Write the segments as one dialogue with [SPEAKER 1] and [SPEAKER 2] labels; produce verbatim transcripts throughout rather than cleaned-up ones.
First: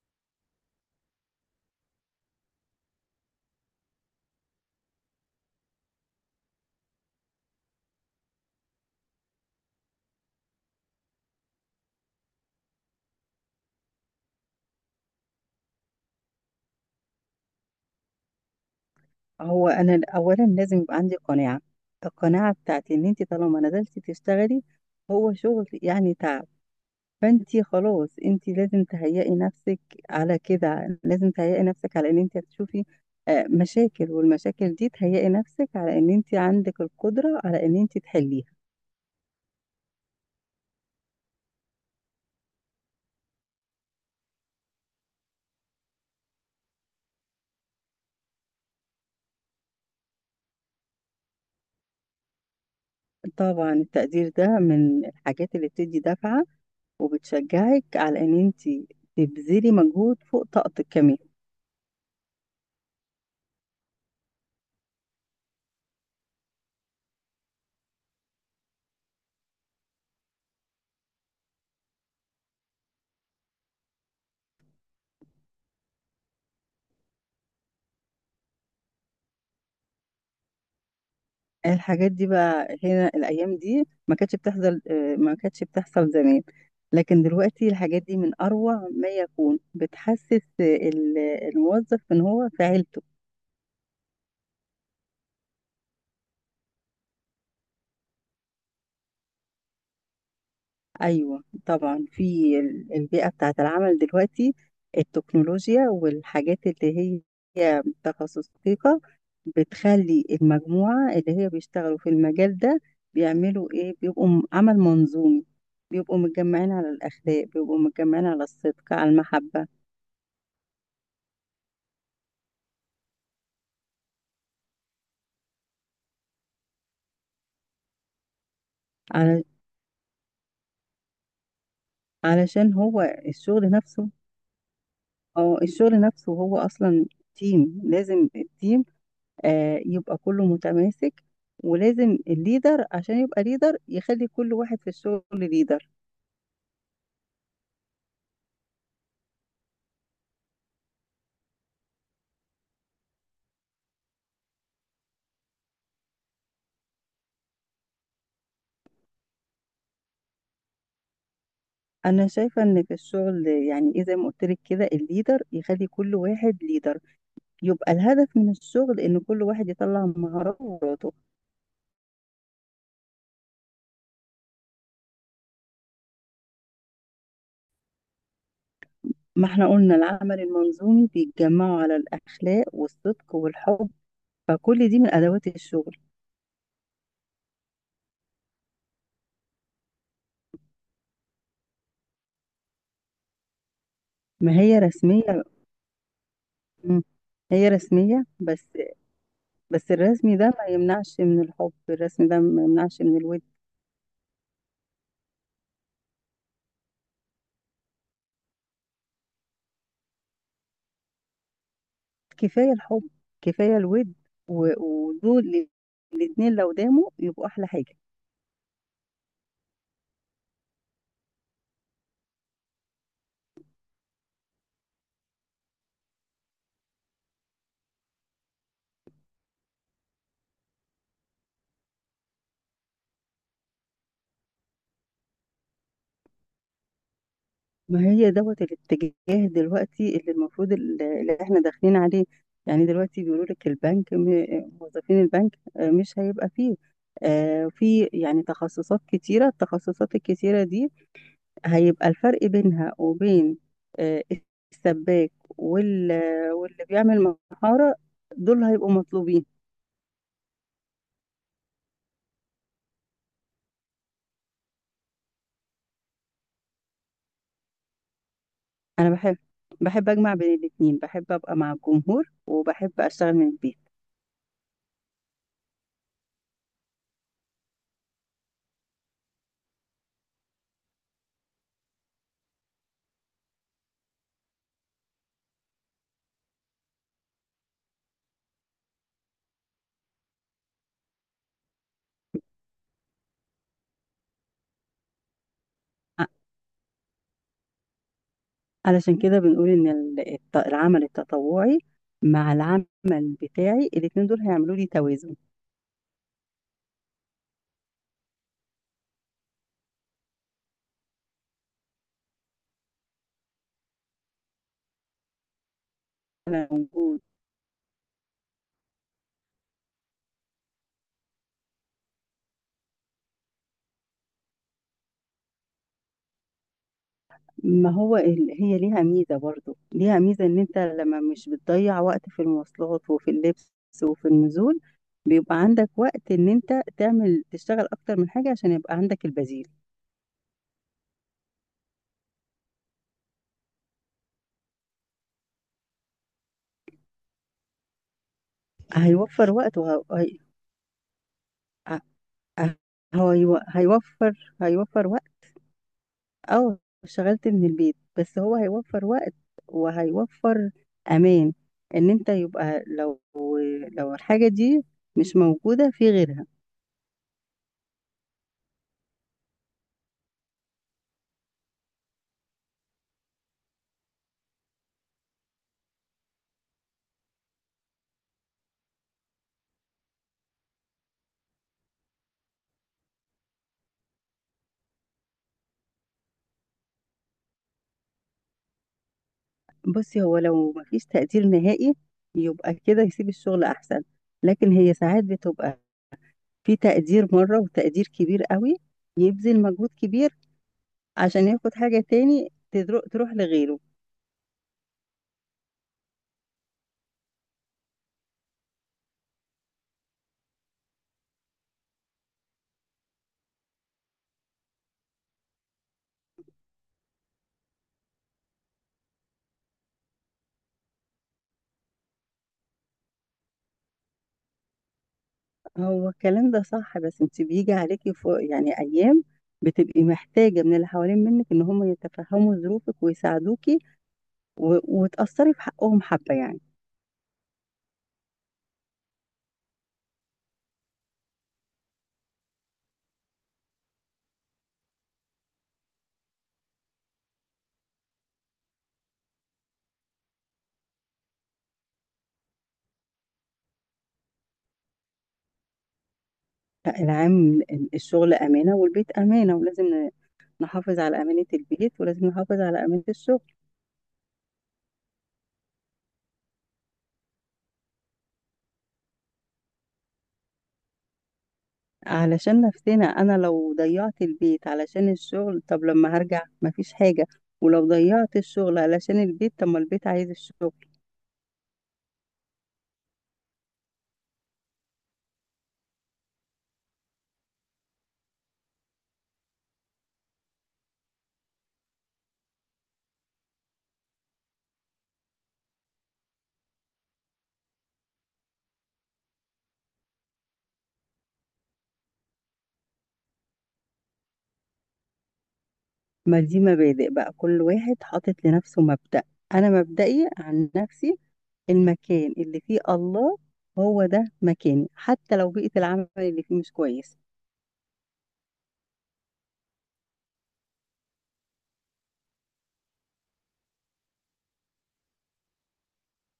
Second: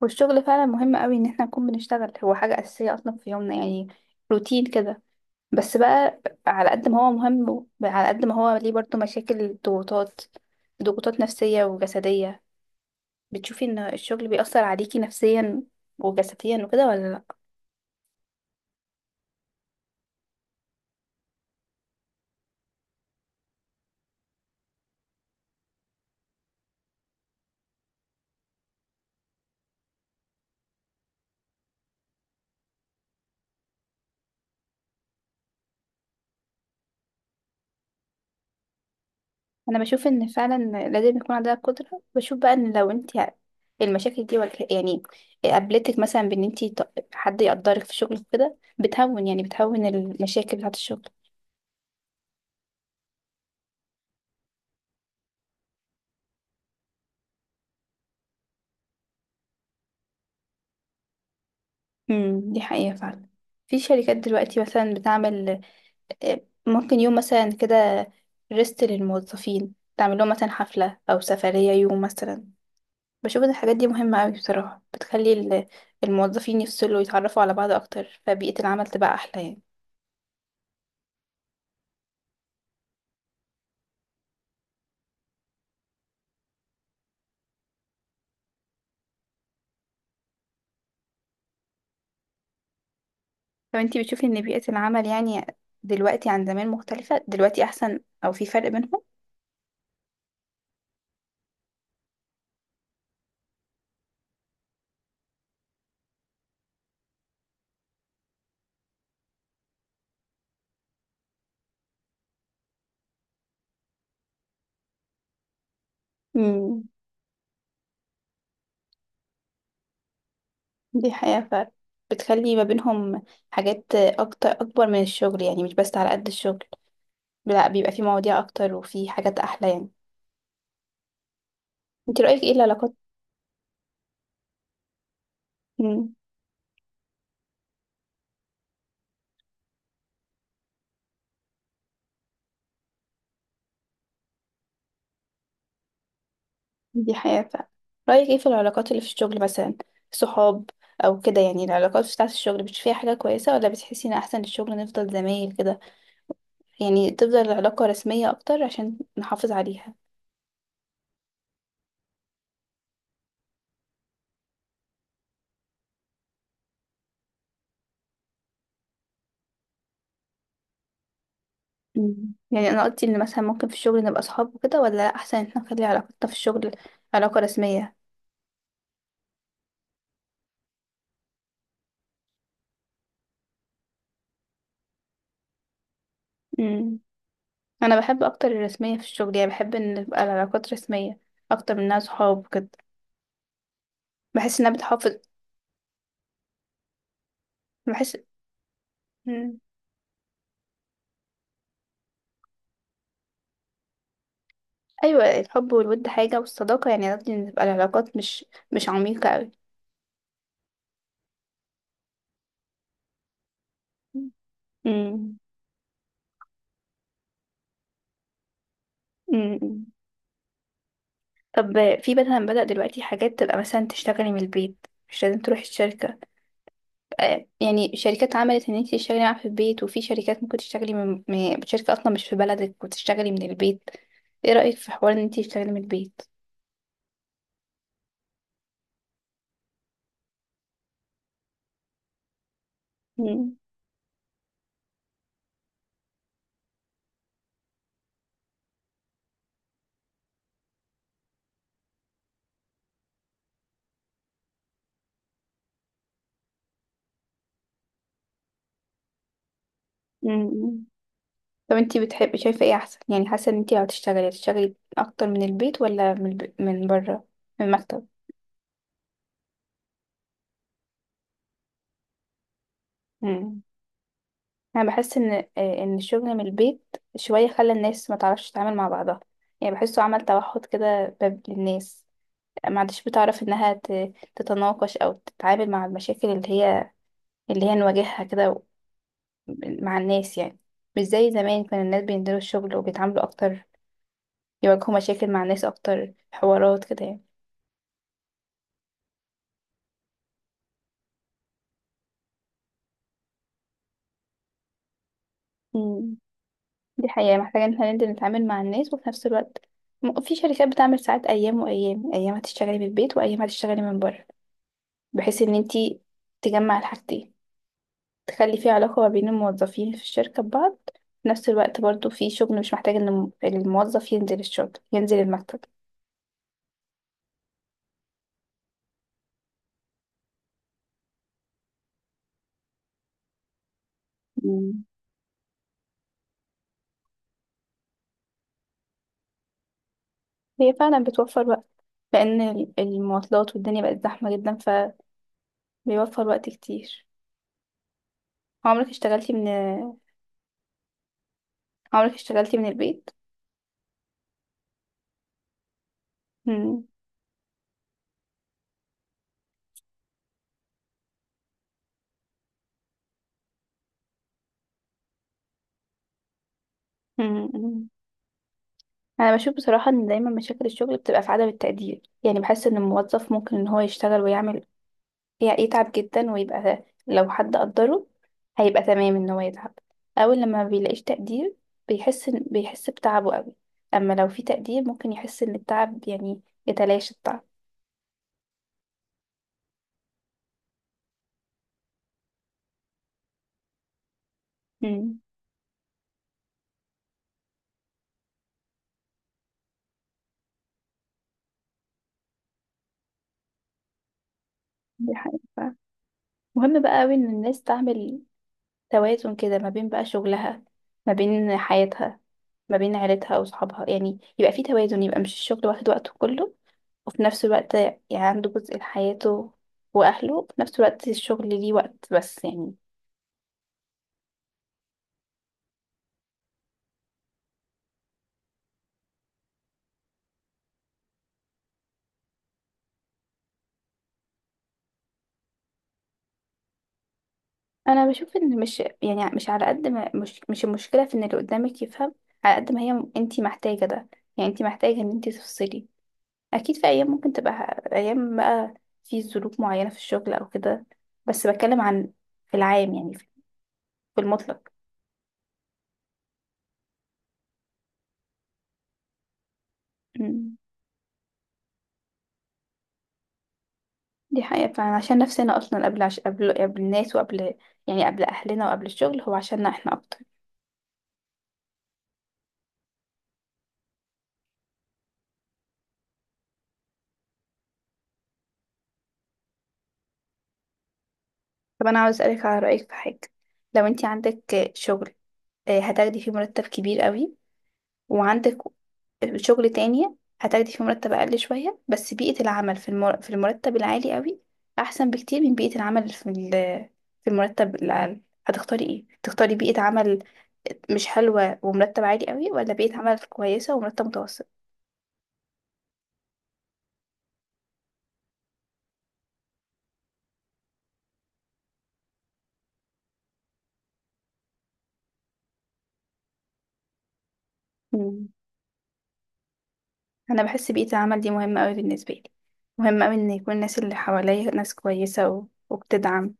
[SPEAKER 1] والشغل فعلا مهم قوي ان احنا نكون بنشتغل، هو حاجة أساسية اصلا في يومنا يعني روتين كده. بس بقى على قد ما هو مهم على قد ما هو ليه برضه مشاكل، ضغوطات ضغوطات نفسية وجسدية. بتشوفي ان الشغل بيأثر عليكي نفسيا وجسديا وكده ولا لا؟
[SPEAKER 2] هو انا اولا لازم يبقى عندي قناعه. القناعه بتاعتي ان انت طالما نزلتي تشتغلي، هو شغل يعني تعب، فانت خلاص انت لازم تهيئي نفسك على كده، لازم تهيئي نفسك على ان انت هتشوفي آه، مشاكل، والمشاكل دي تهيئي نفسك على ان انت عندك القدره على ان انت تحليها.
[SPEAKER 1] انا بشوف ان فعلا لازم يكون عندها قدرة. بشوف بقى ان لو انت المشاكل دي والك- يعني قابلتك مثلا بان انت حد يقدرك في شغلك كده بتهون، يعني بتهون المشاكل بتاعت الشغل.
[SPEAKER 2] طبعا التقدير ده من الحاجات اللي بتدي دفعه وبتشجعك على ان انت تبذلي مجهود فوق طاقتك كمان.
[SPEAKER 1] امم دي حقيقة فعلا. في شركات دلوقتي مثلا بتعمل آه، ممكن يوم مثلا كده ريست للموظفين، تعمل لهم مثلا حفلة أو سفرية يوم مثلا. بشوف إن الحاجات دي مهمة أوي بصراحة، بتخلي ال- الموظفين يفصلوا ويتعرفوا على بعض أكتر، فبيئة العمل تبقى أحلى يعني.
[SPEAKER 2] الحاجات دي بقى هنا الأيام دي ما كانتش بتحصل آه، ما كانتش بتحصل زمان، لكن دلوقتي الحاجات دي من أروع ما يكون، بتحسس آه، ال- الموظف إن هو في عيلته.
[SPEAKER 1] لو أنتي بتشوفي إن بيئة العمل يعني دلوقتي عن زمان مختلفة، دلوقتي أحسن أو في فرق بينهم؟
[SPEAKER 2] أيوة طبعا، في ال- البيئة بتاعة العمل دلوقتي، التكنولوجيا والحاجات اللي هي تخصص دقيقة بتخلي المجموعة اللي هي بيشتغلوا في المجال ده بيعملوا إيه، بيبقوا م- عمل منظومي، بيبقوا متجمعين
[SPEAKER 1] امم
[SPEAKER 2] على الأخلاق، بيبقوا متجمعين على الصدق على المحبة.
[SPEAKER 1] دي حقيقة فعلا. بتخلي ما بينهم حاجات أكتر، أكبر من الشغل يعني، مش بس على قد الشغل، لا بيبقى في مواضيع اكتر وفي حاجات
[SPEAKER 2] على
[SPEAKER 1] احلى يعني. انت رأيك ايه
[SPEAKER 2] علشان
[SPEAKER 1] العلاقات؟
[SPEAKER 2] هو الشغل نفسه، اه الشغل
[SPEAKER 1] مم،
[SPEAKER 2] نفسه هو أصلا تيم، لازم التيم آه، يبقى كله متماسك، ولازم الليدر عشان يبقى ليدر يخلي كل واحد في الشغل ليدر.
[SPEAKER 1] دي حياة فعلا. رأيك ايه في العلاقات اللي في الشغل مثلا؟ صحاب او كده يعني العلاقات بتاعة الشغل بتشوفيها فيها حاجة كويسة، ولا بتحسي ان احسن الشغل نفضل زمايل كده يعني، تفضل العلاقة رسمية اكتر عشان نحافظ عليها؟
[SPEAKER 2] انا شايفة ان في الشغل يعني ايه، زي ما قلت لك كده، الليدر يخلي كل واحد ليدر، يبقى الهدف من الشغل ان كل واحد يطلع مهاراته وقدراته.
[SPEAKER 1] مم. يعني انا قلت ان مثلا ممكن في الشغل نبقى صحاب وكده، ولا احسن ان احنا نخلي علاقتنا في الشغل علاقة رسمية؟
[SPEAKER 2] ما احنا قلنا العمل المنظومي بيتجمعوا على الاخلاق والصدق والحب، فكل دي من ادوات الشغل.
[SPEAKER 1] مم. انا بحب اكتر الرسمية في الشغل، يعني بحب ان تبقى العلاقات رسمية اكتر من انها صحاب وكده.
[SPEAKER 2] ما
[SPEAKER 1] بحس انها
[SPEAKER 2] هي
[SPEAKER 1] بتحافظ.
[SPEAKER 2] رسمية. مم. هي
[SPEAKER 1] بحس
[SPEAKER 2] رسمية بس.
[SPEAKER 1] مم.
[SPEAKER 2] بس الرسمي ده ما يمنعش من الحب، الرسمي ده ما يمنعش من الود.
[SPEAKER 1] ايوه الحب والود حاجه، والصداقه يعني قصدي ان تبقى العلاقات مش مش عميقه قوي.
[SPEAKER 2] كفاية الحب، كفاية الود، و-
[SPEAKER 1] مم.
[SPEAKER 2] ودول الاتنين لو داموا يبقوا أحلى حاجة.
[SPEAKER 1] مم. طب في مثلا بدأ دلوقتي حاجات تبقى مثلا تشتغلي من البيت، مش لازم تروحي الشركة. آه، يعني شركات عملت ان انت تشتغلي معاها في البيت، وفي شركات ممكن تشتغلي من من- شركة اصلا مش في بلدك وتشتغلي من البيت. ايه رأيك في حوار ان انت تشتغلي من البيت؟
[SPEAKER 2] ما هي دوت الاتجاه دلوقتي اللي المفروض ال- اللي احنا داخلين عليه، يعني دلوقتي بيقولوا
[SPEAKER 1] مم.
[SPEAKER 2] لك البنك م- موظفين البنك آه، مش هيبقى فيه، آه، في يعني تخصصات كتيرة، التخصصات الكتيرة دي هيبقى الفرق بينها وبين آه، السباك وال- واللي بيعمل محارة دول هيبقوا مطلوبين.
[SPEAKER 1] مم. طب انتي بتحبي شايفة ايه احسن، يعني حاسة ان انتي لو هتشتغلي هتشتغلي اكتر من البيت ولا من الب... من بره، من المكتب؟
[SPEAKER 2] انا بحب بحب اجمع بين الاتنين، بحب ابقى مع الجمهور وبحب اشتغل من
[SPEAKER 1] مم.
[SPEAKER 2] البيت.
[SPEAKER 1] انا بحس ان آه، ان الشغل من البيت شوية خلى الناس ما تعرفش تتعامل مع بعضها. يعني بحسه عمل توحد كده باب للناس. ما عادش بتعرف انها ت... تتناقش او تتعامل مع المشاكل اللي هي اللي هي نواجهها كده و- مع الناس يعني. مش زي زمان كان الناس بينزلوا الشغل وبيتعاملوا اكتر، يواجهوا مشاكل مع الناس اكتر،
[SPEAKER 2] ع-
[SPEAKER 1] حوارات كده يعني.
[SPEAKER 2] علشان كده بنقول ان ال- الت- العمل التطوعي مع العمل بتاعي، الاتنين دول هيعملوا لي توازن.
[SPEAKER 1] مم. دي حقيقة محتاجة ان احنا ننزل نتعامل مع الناس، وفي نفس الوقت م- في شركات بتعمل ساعات، ايام وايام، ايام هتشتغلي من البيت وايام هتشتغلي من بره، بحيث ان انتي
[SPEAKER 2] انا
[SPEAKER 1] تجمع
[SPEAKER 2] موجود.
[SPEAKER 1] الحاجتين، تخلي في علاقة ما بين الموظفين في الشركة ببعض، في نفس الوقت برضو في شغل مش محتاج ان الم- الموظف ينزل الشغل، ينزل المكتب.
[SPEAKER 2] ما هو ال- هي ليها ميزة، برضو ليها ميزة، ان انت لما مش بتضيع وقت في المواصلات وفي اللبس وفي النزول،
[SPEAKER 1] مم.
[SPEAKER 2] بيبقى عندك وقت ان انت تعمل تشتغل اكتر من حاجة عشان يبقى عندك البديل.
[SPEAKER 1] هي فعلا بتوفر وقت، لان ال- المواصلات والدنيا بقت زحمة جدا، فبيوفر وقت كتير. عمرك اشتغلتي من
[SPEAKER 2] هيوفر وقت وهي
[SPEAKER 1] عمرك اشتغلتي من البيت؟
[SPEAKER 2] هو يو- هيوفر هيوفر وقت. اه
[SPEAKER 1] مم.
[SPEAKER 2] اشتغلت من البيت، بس هو هيوفر وقت، وهيوفر امان ان انت يبقى لو لو الحاجة دي مش موجودة في غيرها.
[SPEAKER 1] مم. انا بشوف بصراحه ان دايما مشاكل الشغل بتبقى في عدم التقدير. يعني بحس ان الموظف ممكن ان هو يشتغل ويعمل، يعني يتعب جدا، ويبقى لو حد قدره هيبقى تمام ان هو يتعب. اول لما ما بيلاقيش تقدير بيحس إن- بيحس بتعبه قوي. اما لو في تقدير ممكن يحس ان التعب يعني يتلاشى التعب.
[SPEAKER 2] بصي، هو لو مفيش تقدير نهائي يبقى كده يسيب الشغل احسن، لكن هي
[SPEAKER 1] امم
[SPEAKER 2] ساعات بتبقى في تقدير مرة وتقدير كبير قوي، يبذل مجهود كبير عشان ياخد حاجة تاني تدرو- تروح لغيره.
[SPEAKER 1] دي حقيقة. مهم بقى قوي ان الناس تعمل توازن كده، ما بين بقى شغلها، ما بين حياتها، ما بين عيلتها وصحابها، يعني يبقى في توازن، يبقى مش الشغل واخد وقته كله، وفي نفس الوقت يعني عنده جزء لحياته وأهله، وفي نفس الوقت الشغل ليه وقت بس يعني.
[SPEAKER 2] هو الكلام ده صح، بس انت بيجي عليكي فوق يعني ايام بتبقي محتاجة من اللي حوالين منك ان هم يتفهموا ظروفك ويساعدوكي، و... وتأثري في حقهم حبة يعني.
[SPEAKER 1] أنا بشوف إن مش، يعني مش على قد ما، مش مش المشكلة في إن اللي قدامك يفهم، على قد ما هي م- أنتي محتاجة ده. يعني أنتي محتاجة إن أنتي تفصلي. أكيد في أيام ممكن تبقى ه- أيام بقى في ظروف معينة في الشغل أو كده، بس بتكلم عن في العام يعني، في في المطلق.
[SPEAKER 2] لا، العام، ال- الشغل أمانة والبيت أمانة، ولازم ن-
[SPEAKER 1] مم.
[SPEAKER 2] نحافظ على أمانة البيت، ولازم نحافظ على أمانة الشغل.
[SPEAKER 1] دي حقيقة فعلا، عشان نفسنا أصلا قبل عش... قبل قبل الناس، وقبل يعني قبل أهلنا وقبل الشغل، هو عشاننا احنا أكتر.
[SPEAKER 2] علشان نفسنا، أنا لو ضيعت البيت علشان الشغل طب لما هرجع مفيش حاجة، ولو ضيعت الشغل علشان البيت طب ما البيت عايز الشغل.
[SPEAKER 1] طب أنا عاوز أسألك على رأيك في حاجة. لو أنت عندك شغل آه، هتاخدي فيه مرتب كبير قوي، وعندك شغل تاني هتاخدي فيه مرتب أقل شوية، بس بيئة العمل في المر... في المرتب العالي قوي أحسن بكتير من بيئة العمل في ال... في المرتب الأقل. هتختاري إيه؟ تختاري بيئة عمل مش حلوة ومرتب عالي قوي، ولا بيئة عمل كويسة ومرتب متوسط؟
[SPEAKER 2] ما دي مبادئ بقى، كل واحد حاطط لنفسه مبدأ، أنا مبدئي عن نفسي، المكان اللي فيه الله هو ده مكاني، حتى لو بيئة العمل اللي فيه مش كويس.
[SPEAKER 1] انا بحس بيئة العمل دي مهمة قوي بالنسبة لي. مهم قوي ان يكون الناس اللي حواليا ناس كويسة و... وبتدعم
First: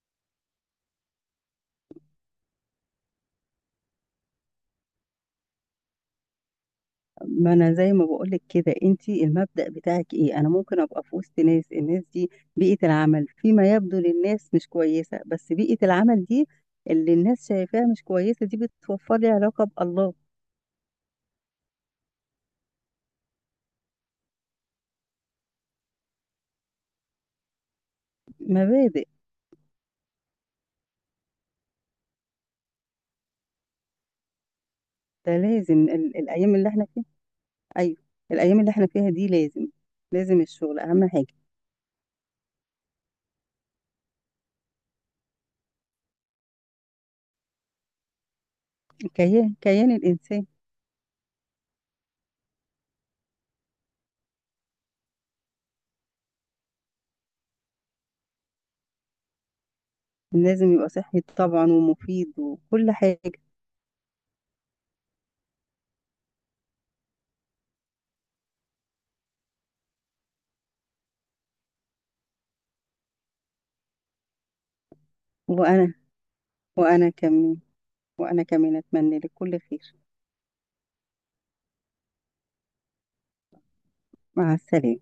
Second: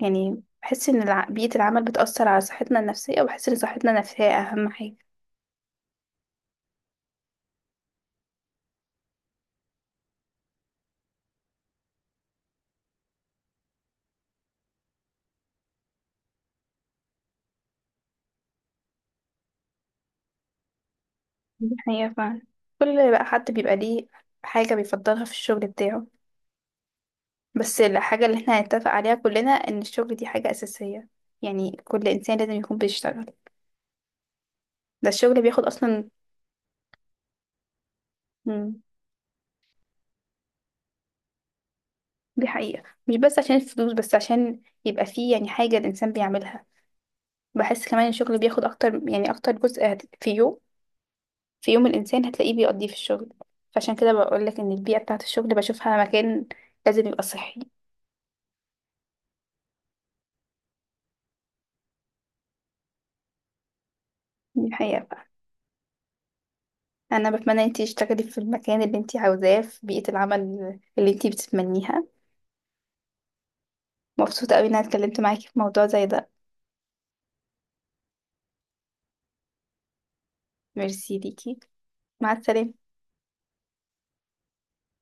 [SPEAKER 1] يعني. بحس ان الع... بيئة العمل بتأثر على صحتنا النفسية، وبحس ان صحتنا النفسية اهم حاجة.
[SPEAKER 2] ما أنا زي ما بقولك كده، أنتي المبدأ بتاعك إيه، أنا ممكن أبقى في وسط ناس، الناس دي بيئة العمل فيما يبدو للناس مش كويسة، بس بيئة العمل دي اللي الناس شايفاها مش كويسة دي بتوفر لي علاقة بالله.
[SPEAKER 1] دي حقيقة فعلا. كل بقى حد بيبقى ليه حاجة بيفضلها في الشغل بتاعه، بس الحاجة اللي احنا هنتفق
[SPEAKER 2] مبادئ.
[SPEAKER 1] عليها كلنا ان الشغل دي حاجة أساسية، يعني كل إنسان لازم يكون بيشتغل. ده
[SPEAKER 2] ده
[SPEAKER 1] الشغل بياخد
[SPEAKER 2] لازم
[SPEAKER 1] أصلا.
[SPEAKER 2] ال- الأيام اللي احنا ايوه، الايام اللي
[SPEAKER 1] مم،
[SPEAKER 2] احنا فيها دي لازم، لازم الشغل اهم حاجه.
[SPEAKER 1] دي حقيقة، مش بس عشان الفلوس، بس عشان يبقى فيه يعني حاجة الإنسان بيعملها. بحس كمان الشغل بياخد اكتر، يعني اكتر
[SPEAKER 2] كيان كيان
[SPEAKER 1] جزء هت- في
[SPEAKER 2] الانسان.
[SPEAKER 1] يوم في يوم الانسان هتلاقيه بيقضيه في الشغل. فعشان كده بقولك ان البيئة بتاعة الشغل بشوفها مكان لازم يبقى صحي.
[SPEAKER 2] لازم يبقى صحي طبعا، ومفيد وكل حاجه.
[SPEAKER 1] دي الحقيقة بقى. انا بتمنى انتي تشتغلي في المكان اللي انتي عاوزاه، في بيئة العمل اللي انتي بتتمنيها. مبسوطة قوي ان انا اتكلمت معاكي في موضوع
[SPEAKER 2] وانا
[SPEAKER 1] زي ده.
[SPEAKER 2] وانا كمان وانا كمان اتمنى لك كل خير.
[SPEAKER 1] ميرسي ليكي. مع السلامة.
[SPEAKER 2] مع السلامه.